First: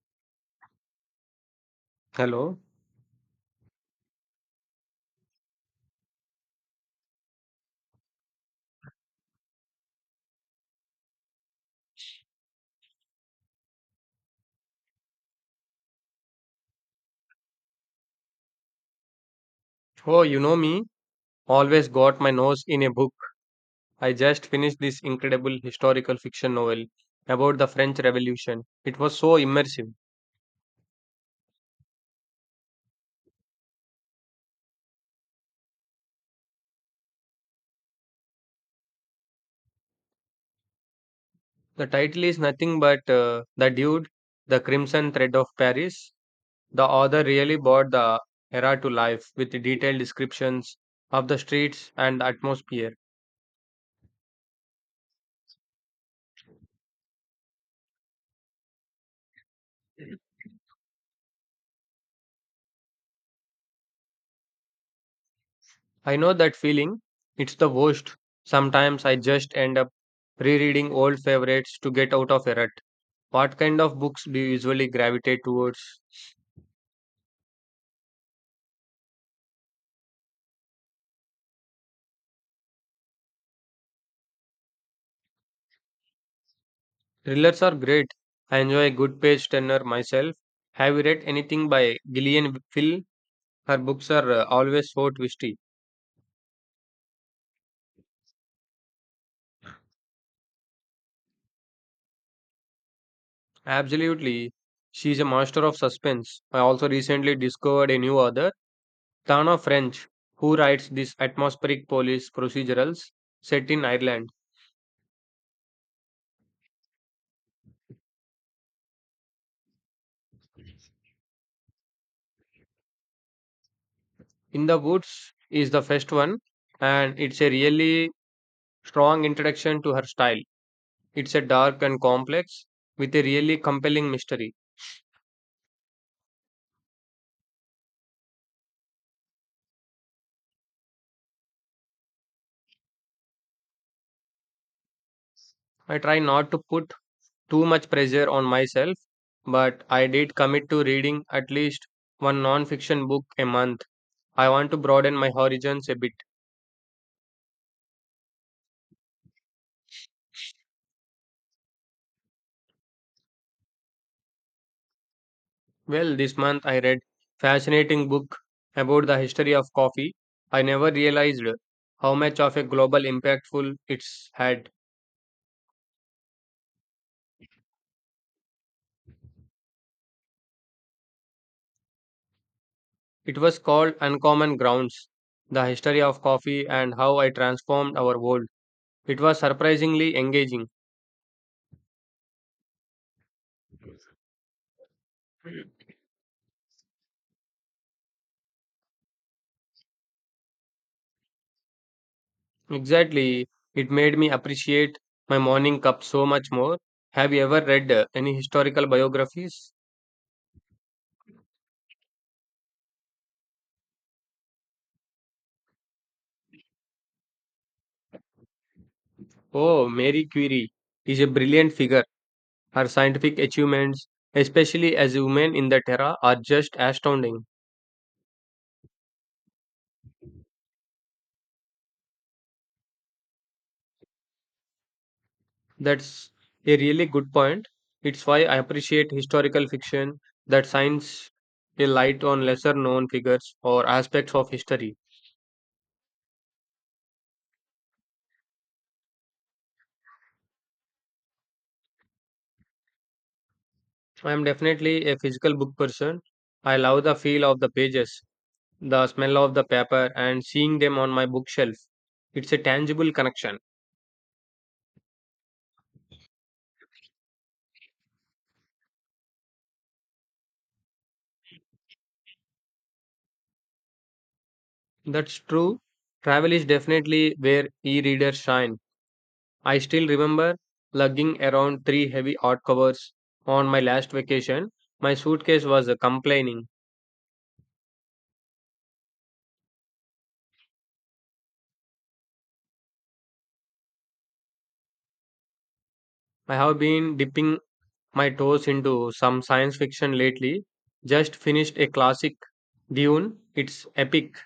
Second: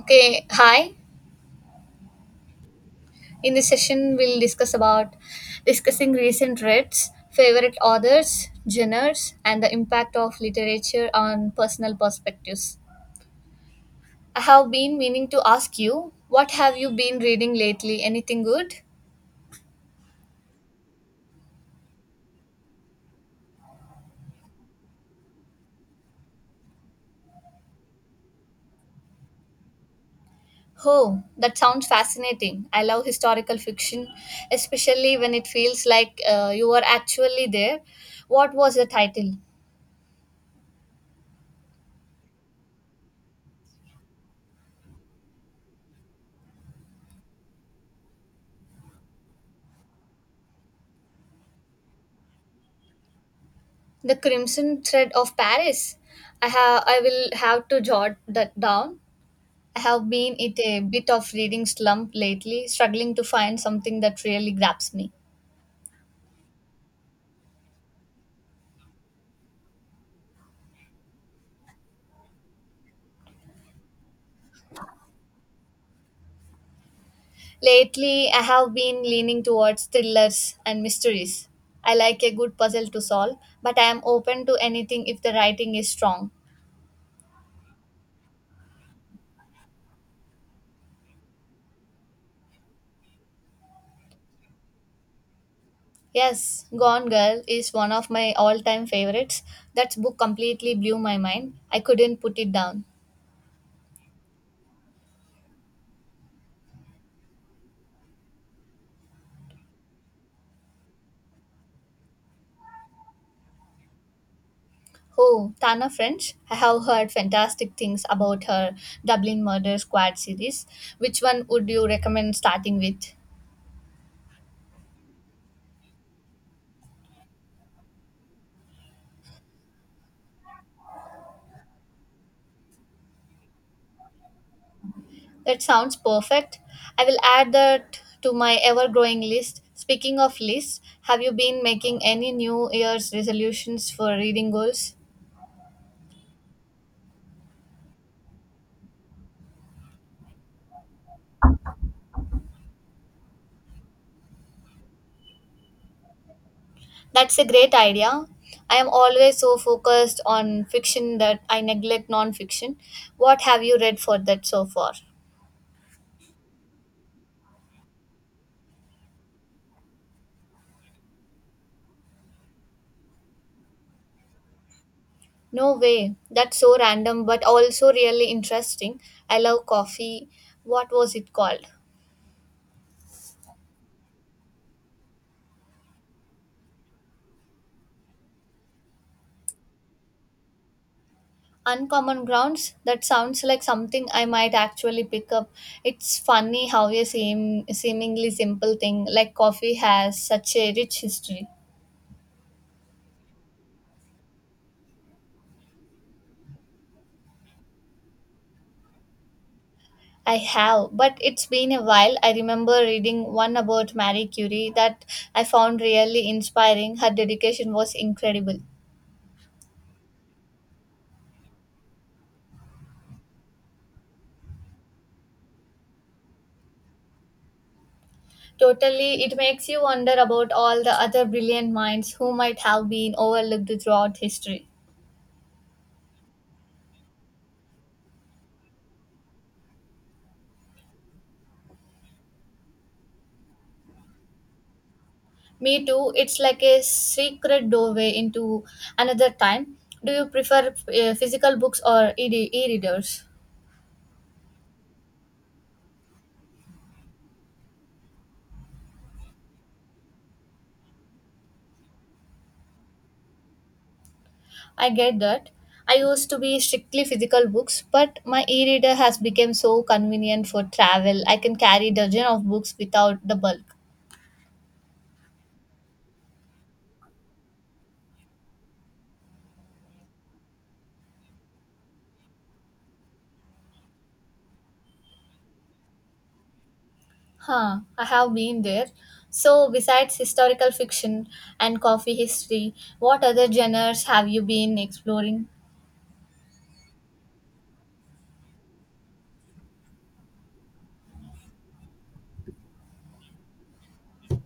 Okay, hi. Hello. In this session, we'll discuss about discussing recent reads, favorite authors, genres, and the impact of literature on personal perspectives. I have been meaning to ask you, what have you been reading lately? Anything good? Oh, you know me. Always got my nose in a book. I just finished this incredible historical fiction novel about the French Revolution. It was so immersive. Oh, that sounds fascinating. I love historical fiction, especially when it feels like you were actually there. What was the title? The title is nothing but The Dude, The Crimson Thread of Paris. The author really brought the era to life with detailed descriptions of the streets and the atmosphere. The Crimson Thread of Paris. I will have to jot that down. I have been in a bit of reading slump lately, struggling to find something that really grabs me. I know that feeling. It's the worst. Sometimes I just end up rereading old favorites to get out of a rut. What kind of books do you usually gravitate towards? Lately, I have been leaning towards thrillers and mysteries. I like a good puzzle to solve, but I am open to anything if the writing is strong. Thrillers are great. I enjoy a good page turner myself. Have you read anything by Gillian Phil? Her books are always so twisty. Yes, Gone Girl is one of my all time favorites. That book completely blew my mind. I couldn't put it down. Absolutely. She's a master of suspense. I also recently discovered a new author, Tana French, who writes these atmospheric police procedurals set in Ireland. Oh, Tana French? I have heard fantastic things about her Dublin Murder Squad series. Which one would you recommend starting with? In the Woods is the first one, and it's a really strong introduction to her style. It's a dark and complex with a really compelling mystery. That sounds perfect. I will add that to my ever growing list. Speaking of lists, have you been making any New Year's resolutions for reading goals? I try not to put too much pressure on myself, but I did commit to reading at least one non-fiction book a month. I want to broaden my horizons a bit. That's a great idea. I am always so focused on fiction that I neglect non fiction. What have you read for that so far? Well, this month I read fascinating book about the history of coffee. I never realized how much of a global impactful it's had. No way. That's so random but also really interesting. I love coffee. What was it called? It was called Uncommon Grounds: The History of Coffee and How I Transformed Our World. It was surprisingly engaging. Uncommon Grounds? That sounds like something I might actually pick up. It's funny how a seemingly simple thing like coffee has such a rich history. Exactly. It made me appreciate my morning cup so much more. Have you ever read any historical biographies? I have, but it's been a while. I remember reading one about Marie Curie that I found really inspiring. Her dedication was incredible. Oh, Mary Curie is a brilliant figure. Her scientific achievements, especially as a woman in that era, are just astounding. Totally, it makes you wonder about all the other brilliant minds who might have been overlooked throughout history. That's a really good point. It's why I appreciate historical fiction that shines a light on lesser known figures or aspects of history. Me too. It's like a secret doorway into another time. Do you prefer physical books or e-readers? I am definitely a physical book person. I love the feel of the pages, the smell of the paper and seeing them on my bookshelf. It's a tangible connection. I get that. I used to be strictly physical books, but my e-reader has become so convenient for travel. I can carry dozen of books without the bulk. That's true. Travel is definitely where e readers shine. I still remember lugging around three heavy hardcovers on my last vacation. My suitcase was complaining. Huh, I have been there. So, besides historical fiction and coffee history, what other genres have you been exploring? I have been dipping my toes into some science fiction lately. Just finished a classic Dune. It's epic.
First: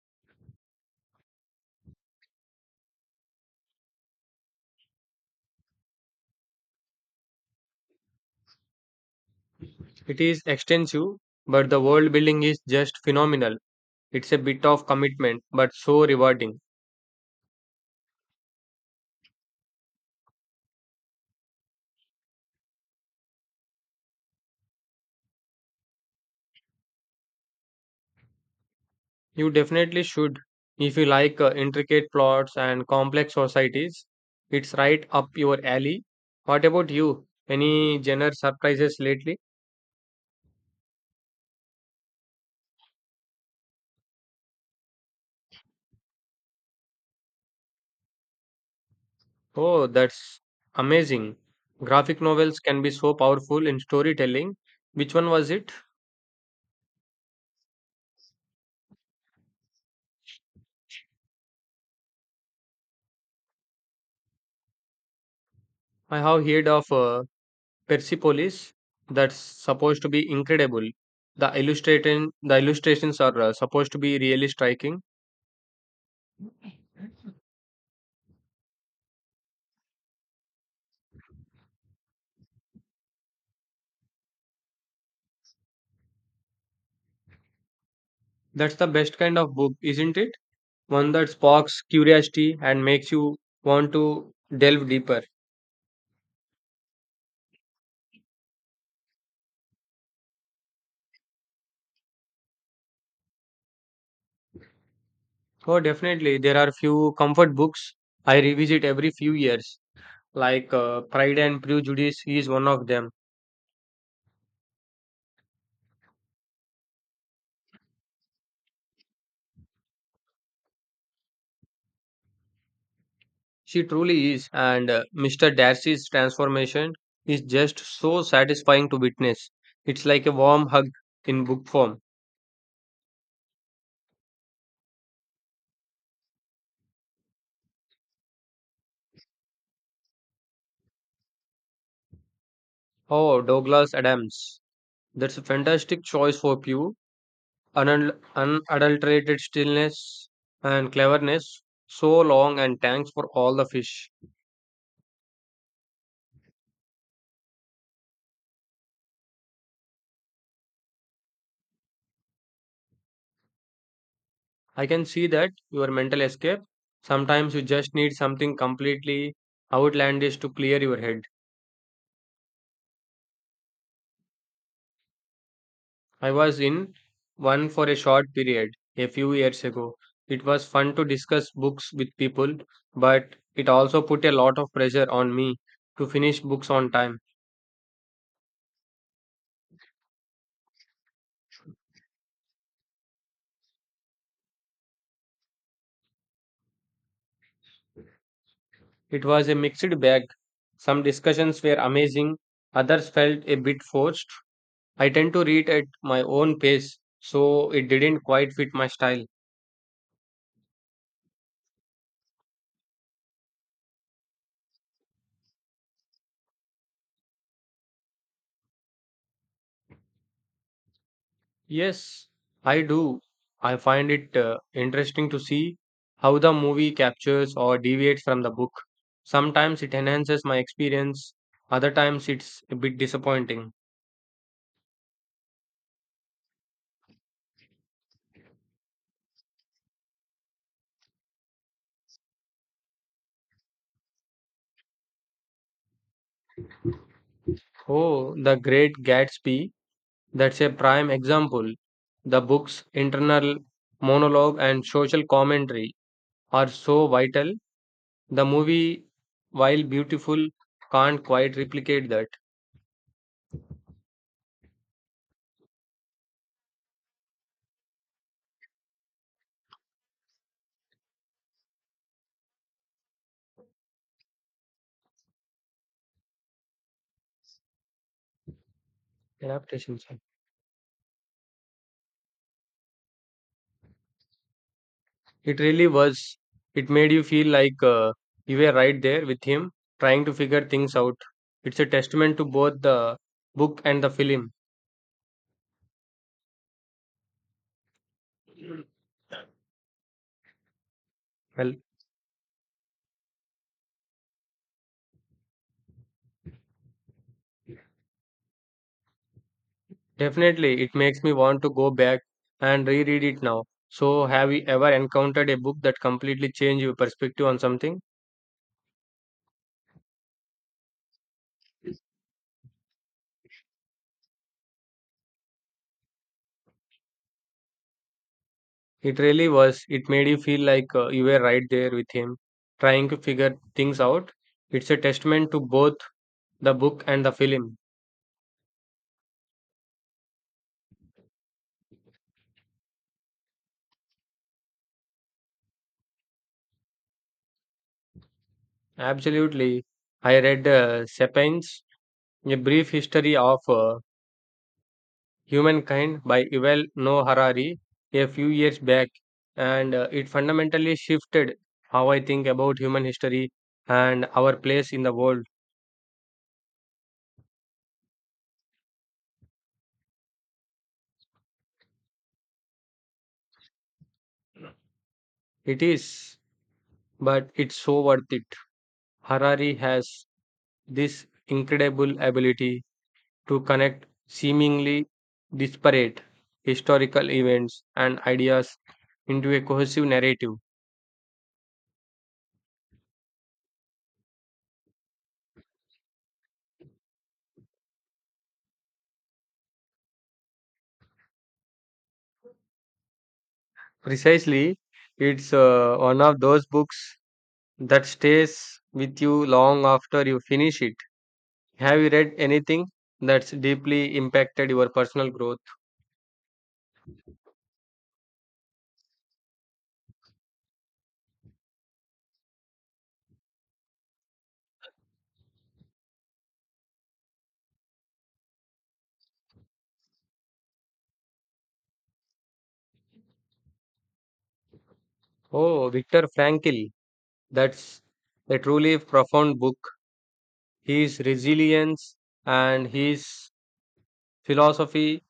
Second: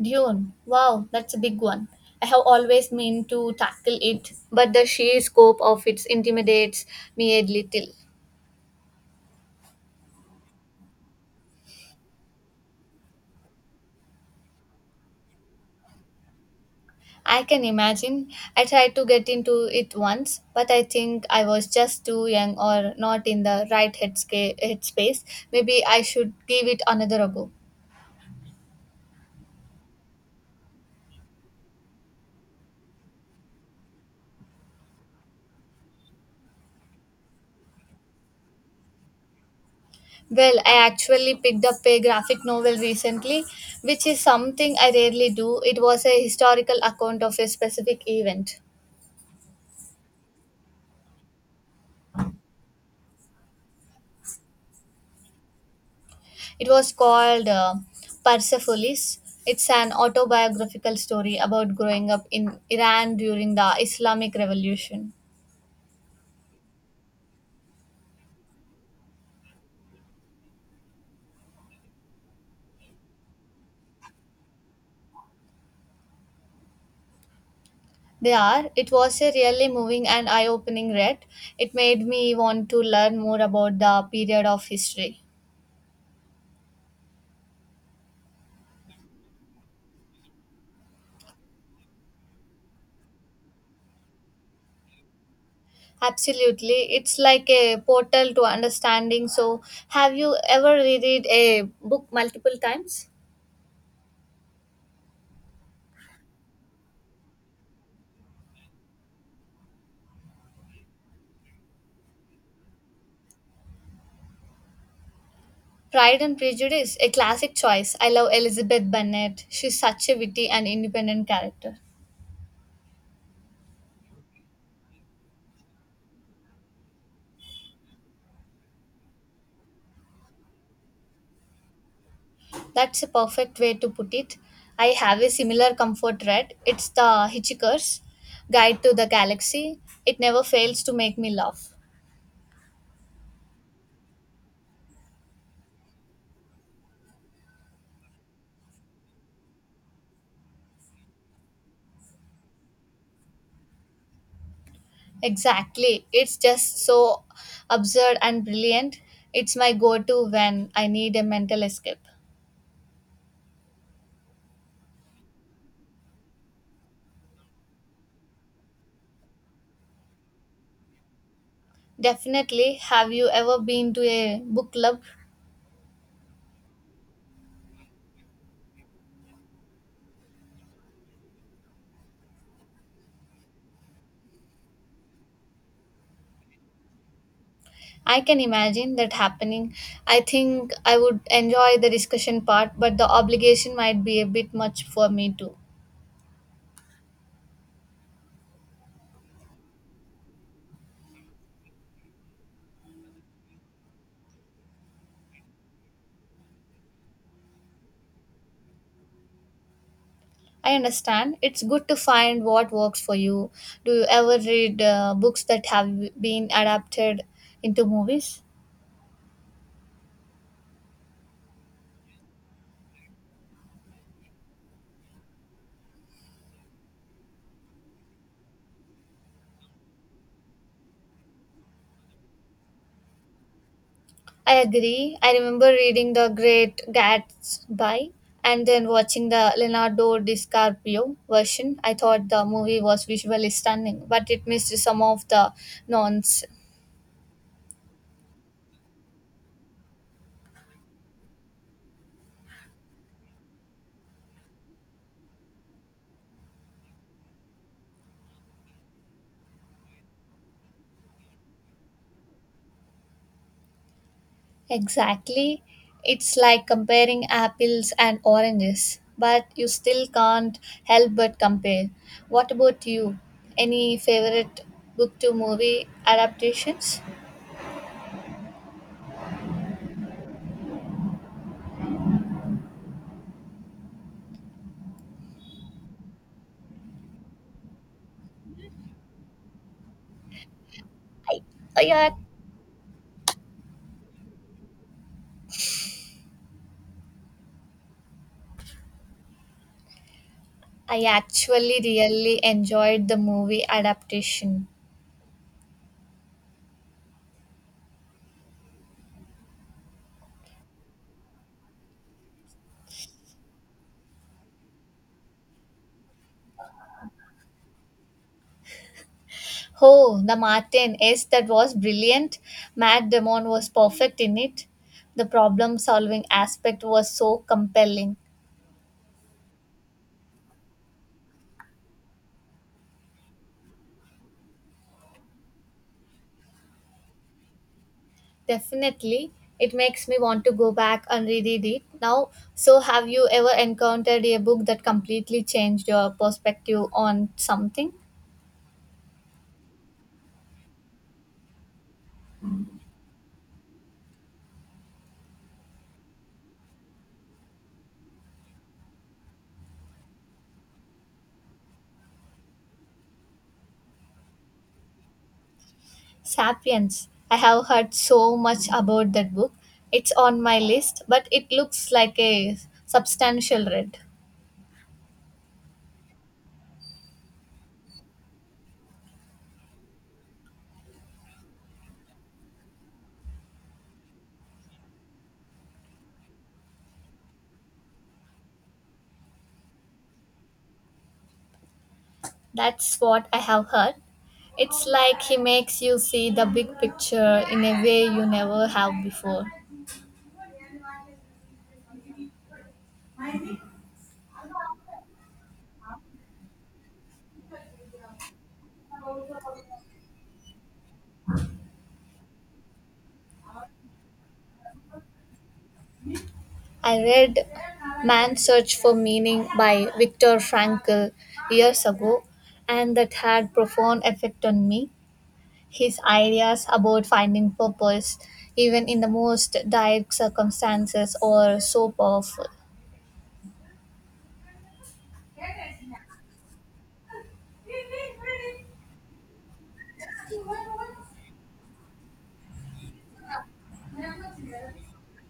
Dune. Wow, that's a big one. I have always meant to tackle it, but the sheer scope of it intimidates me a little. It is extensive, but the world building is just phenomenal. It's a bit of commitment, but so rewarding. I can imagine. I tried to get into it once, but I think I was just too young or not in the right headspace. Maybe I should give it another go. You definitely should. If you like intricate plots and complex societies, it's right up your alley. What about you? Any genre surprises lately? Well, I actually picked up a graphic novel recently, which is something I rarely do. It was a historical account of a specific event. Oh, that's amazing. Graphic novels can be so powerful in storytelling. Which one was it? It was called Persepolis. It's an autobiographical story about growing up in Iran during the Islamic Revolution. I have heard of Persepolis. That's supposed to be incredible. The illustrations are supposed to be really striking. They are. It was a really moving and eye opening read. It made me want to learn more about the period of history. That's the best kind of book, isn't it? One that sparks curiosity and makes you want to delve deeper. Absolutely. It's like a portal to understanding. So, have you ever reread a book multiple times? Oh, definitely. There are few comfort books I revisit every few years, like Pride and Prejudice is one of them. Pride and Prejudice, a classic choice. I love Elizabeth Bennet. She's such a witty and independent character. She truly is, and Mr. Darcy's transformation is just so satisfying to witness. It's like a warm hug in book form. That's a perfect way to put it. I have a similar comfort read. It's the Hitchhiker's Guide to the Galaxy. It never fails to make me laugh. Oh, Douglas Adams. That's a fantastic choice for Pew. Unadulterated stillness and cleverness, so long and thanks for all the fish. Exactly. It's just so absurd and brilliant. It's my go to when I need a mental escape. I can see that your mental escape, sometimes you just need something completely outlandish to clear your head. Definitely. Have you ever been to a book club? I was in one for a short period a few years ago. It was fun to discuss books with people, but it also put a lot of pressure on me to finish books on time. I can imagine that happening. I think I would enjoy the discussion part, but the obligation might be a bit much for me too. It was a mixed bag. Some discussions were amazing, others felt a bit forced. I tend to read at my own pace, so it didn't quite fit my style. I understand. It's good to find what works for you. Do you ever read books that have been adapted into movies? Yes, I do. I find it interesting to see how the movie captures or deviates from the book. Sometimes it enhances my experience, other times it's a bit disappointing. I agree. I remember reading The Great Gatsby and then watching the Leonardo DiCaprio version. I thought the movie was visually stunning, but it missed some of the nuance. Oh, The Great Gatsby, that's a prime example. The book's internal monologue and social commentary are so vital. The movie, while beautiful, can't quite replicate that Exactly. It's like comparing apples and oranges, but you still can't help but compare. What about you? Any favorite book to movie adaptations? adaptation. Sorry. It really was. It made you feel like you were right there with him, trying to figure things out. I, It's a I, ac- testament to both the book and the film. I Well, actually really enjoyed the movie adaptation. definitely, it makes me want to go back and reread it now. So, have you ever encountered a book that completely changed your perspective on something? Oh, The Martin. Yes, that was brilliant. Matt Damon was perfect in it. The problem solving aspect was so compelling. It really was. It made you feel like you were right there with him, trying to figure things out. It's a testament to both the book and the film. Definitely. It makes me want to go back and reread it now. So, have you ever encountered a book that completely changed your perspective on something? Absolutely. I read Sapiens, A Brief History of Humankind by Yuval Noah Harari a few years back, and it fundamentally shifted how I think about human history and our place in the world. Sapiens. I have heard so much about that book. It's on my list, but it looks like a substantial read. It is, but it's so worth it. Harari has this incredible ability to connect seemingly disparate historical events and ideas into a cohesive narrative. That's what I have heard. It's like he makes you see the big picture in a way you never have before. Precisely, it's one of those books that stays with you long after you finish it. Have you read anything that's deeply impacted your personal growth? I read Man's Search for Meaning by Viktor Frankl years ago, and that had profound effect on me. His ideas about finding purpose, even in the most dire circumstances, are so powerful. Oh, Viktor Frankl, that's a truly profound book. His resilience and his philosophy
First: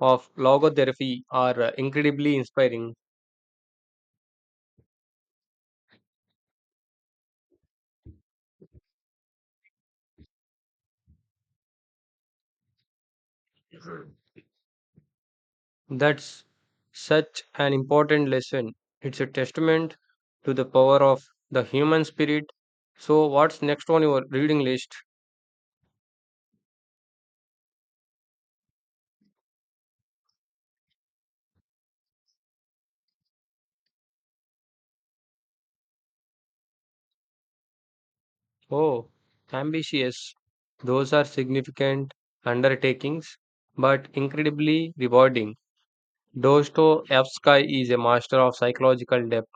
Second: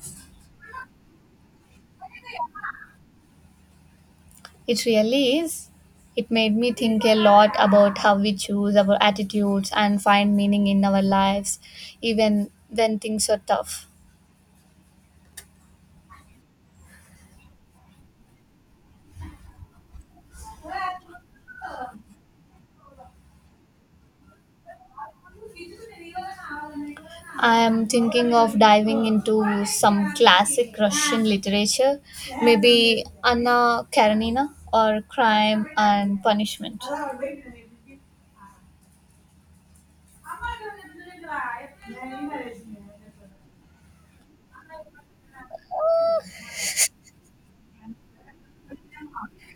of logotherapy are incredibly inspiring. It really is. It made me think a lot about how we choose our attitudes and find meaning in our lives, even when things are tough. That's such an important lesson. It's a testament to the power of the human spirit. So, what's next on your reading list? I am thinking of diving into some classic Russian literature, maybe Anna Karenina or Crime and Punishment. Oh, ambitious. Those are significant undertakings, but incredibly rewarding. Dostoevsky is a master of psychological depth.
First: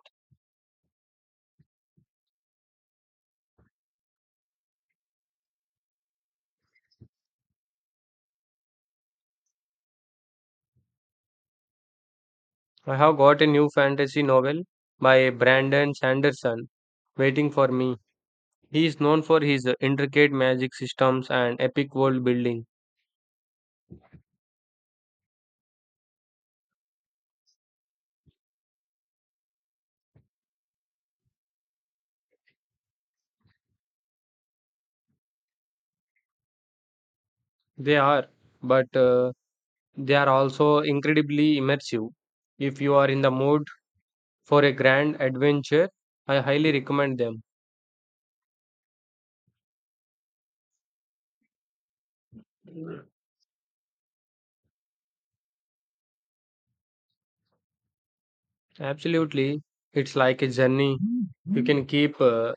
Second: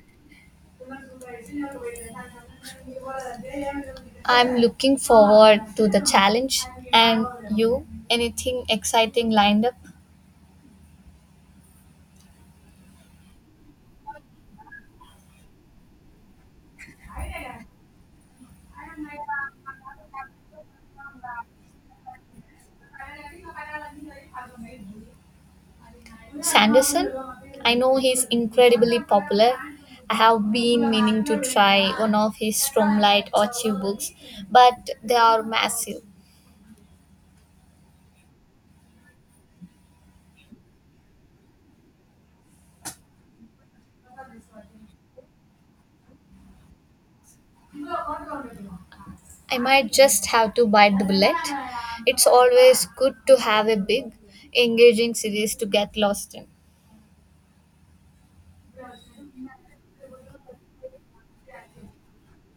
I'm looking forward to the challenge. And you, anything exciting lined up? I have got a new fantasy novel by Brandon Sanderson waiting for me. He is known for his intricate magic systems and epic world building. Sanderson? I know he's incredibly popular. I have been meaning to try one of his Stormlight Archive books, but they are massive. They are, but they are also incredibly immersive. If you are in the mood for a grand adventure, I highly recommend them. I might just have to bite the bullet. It's always good to have a big, engaging series to get lost in. Absolutely. It's like a journey. You can keep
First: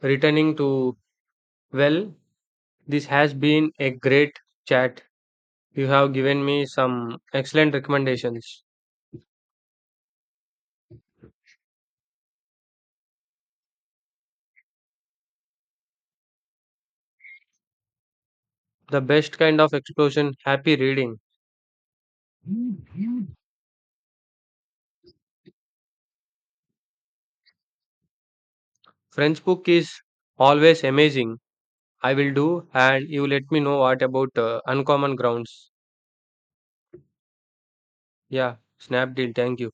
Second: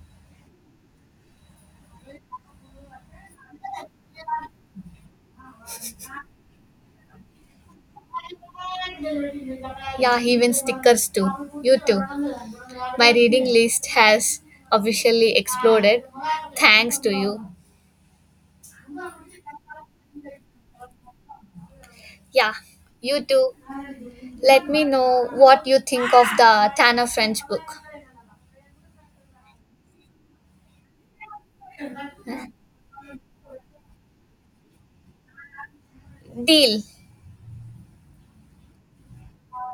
returning to. Well, this has been a great chat. You have given me some excellent recommendations. Yeah, even stickers too. You too. My reading list has officially exploded thanks to you. The best kind of explosion, happy reading. Yeah, you too. Let me know what you think of the Tanner French book. French book is always amazing. I will do, and you let me know what about Uncommon Grounds. Deal. Yeah, Snapdeal, thank you.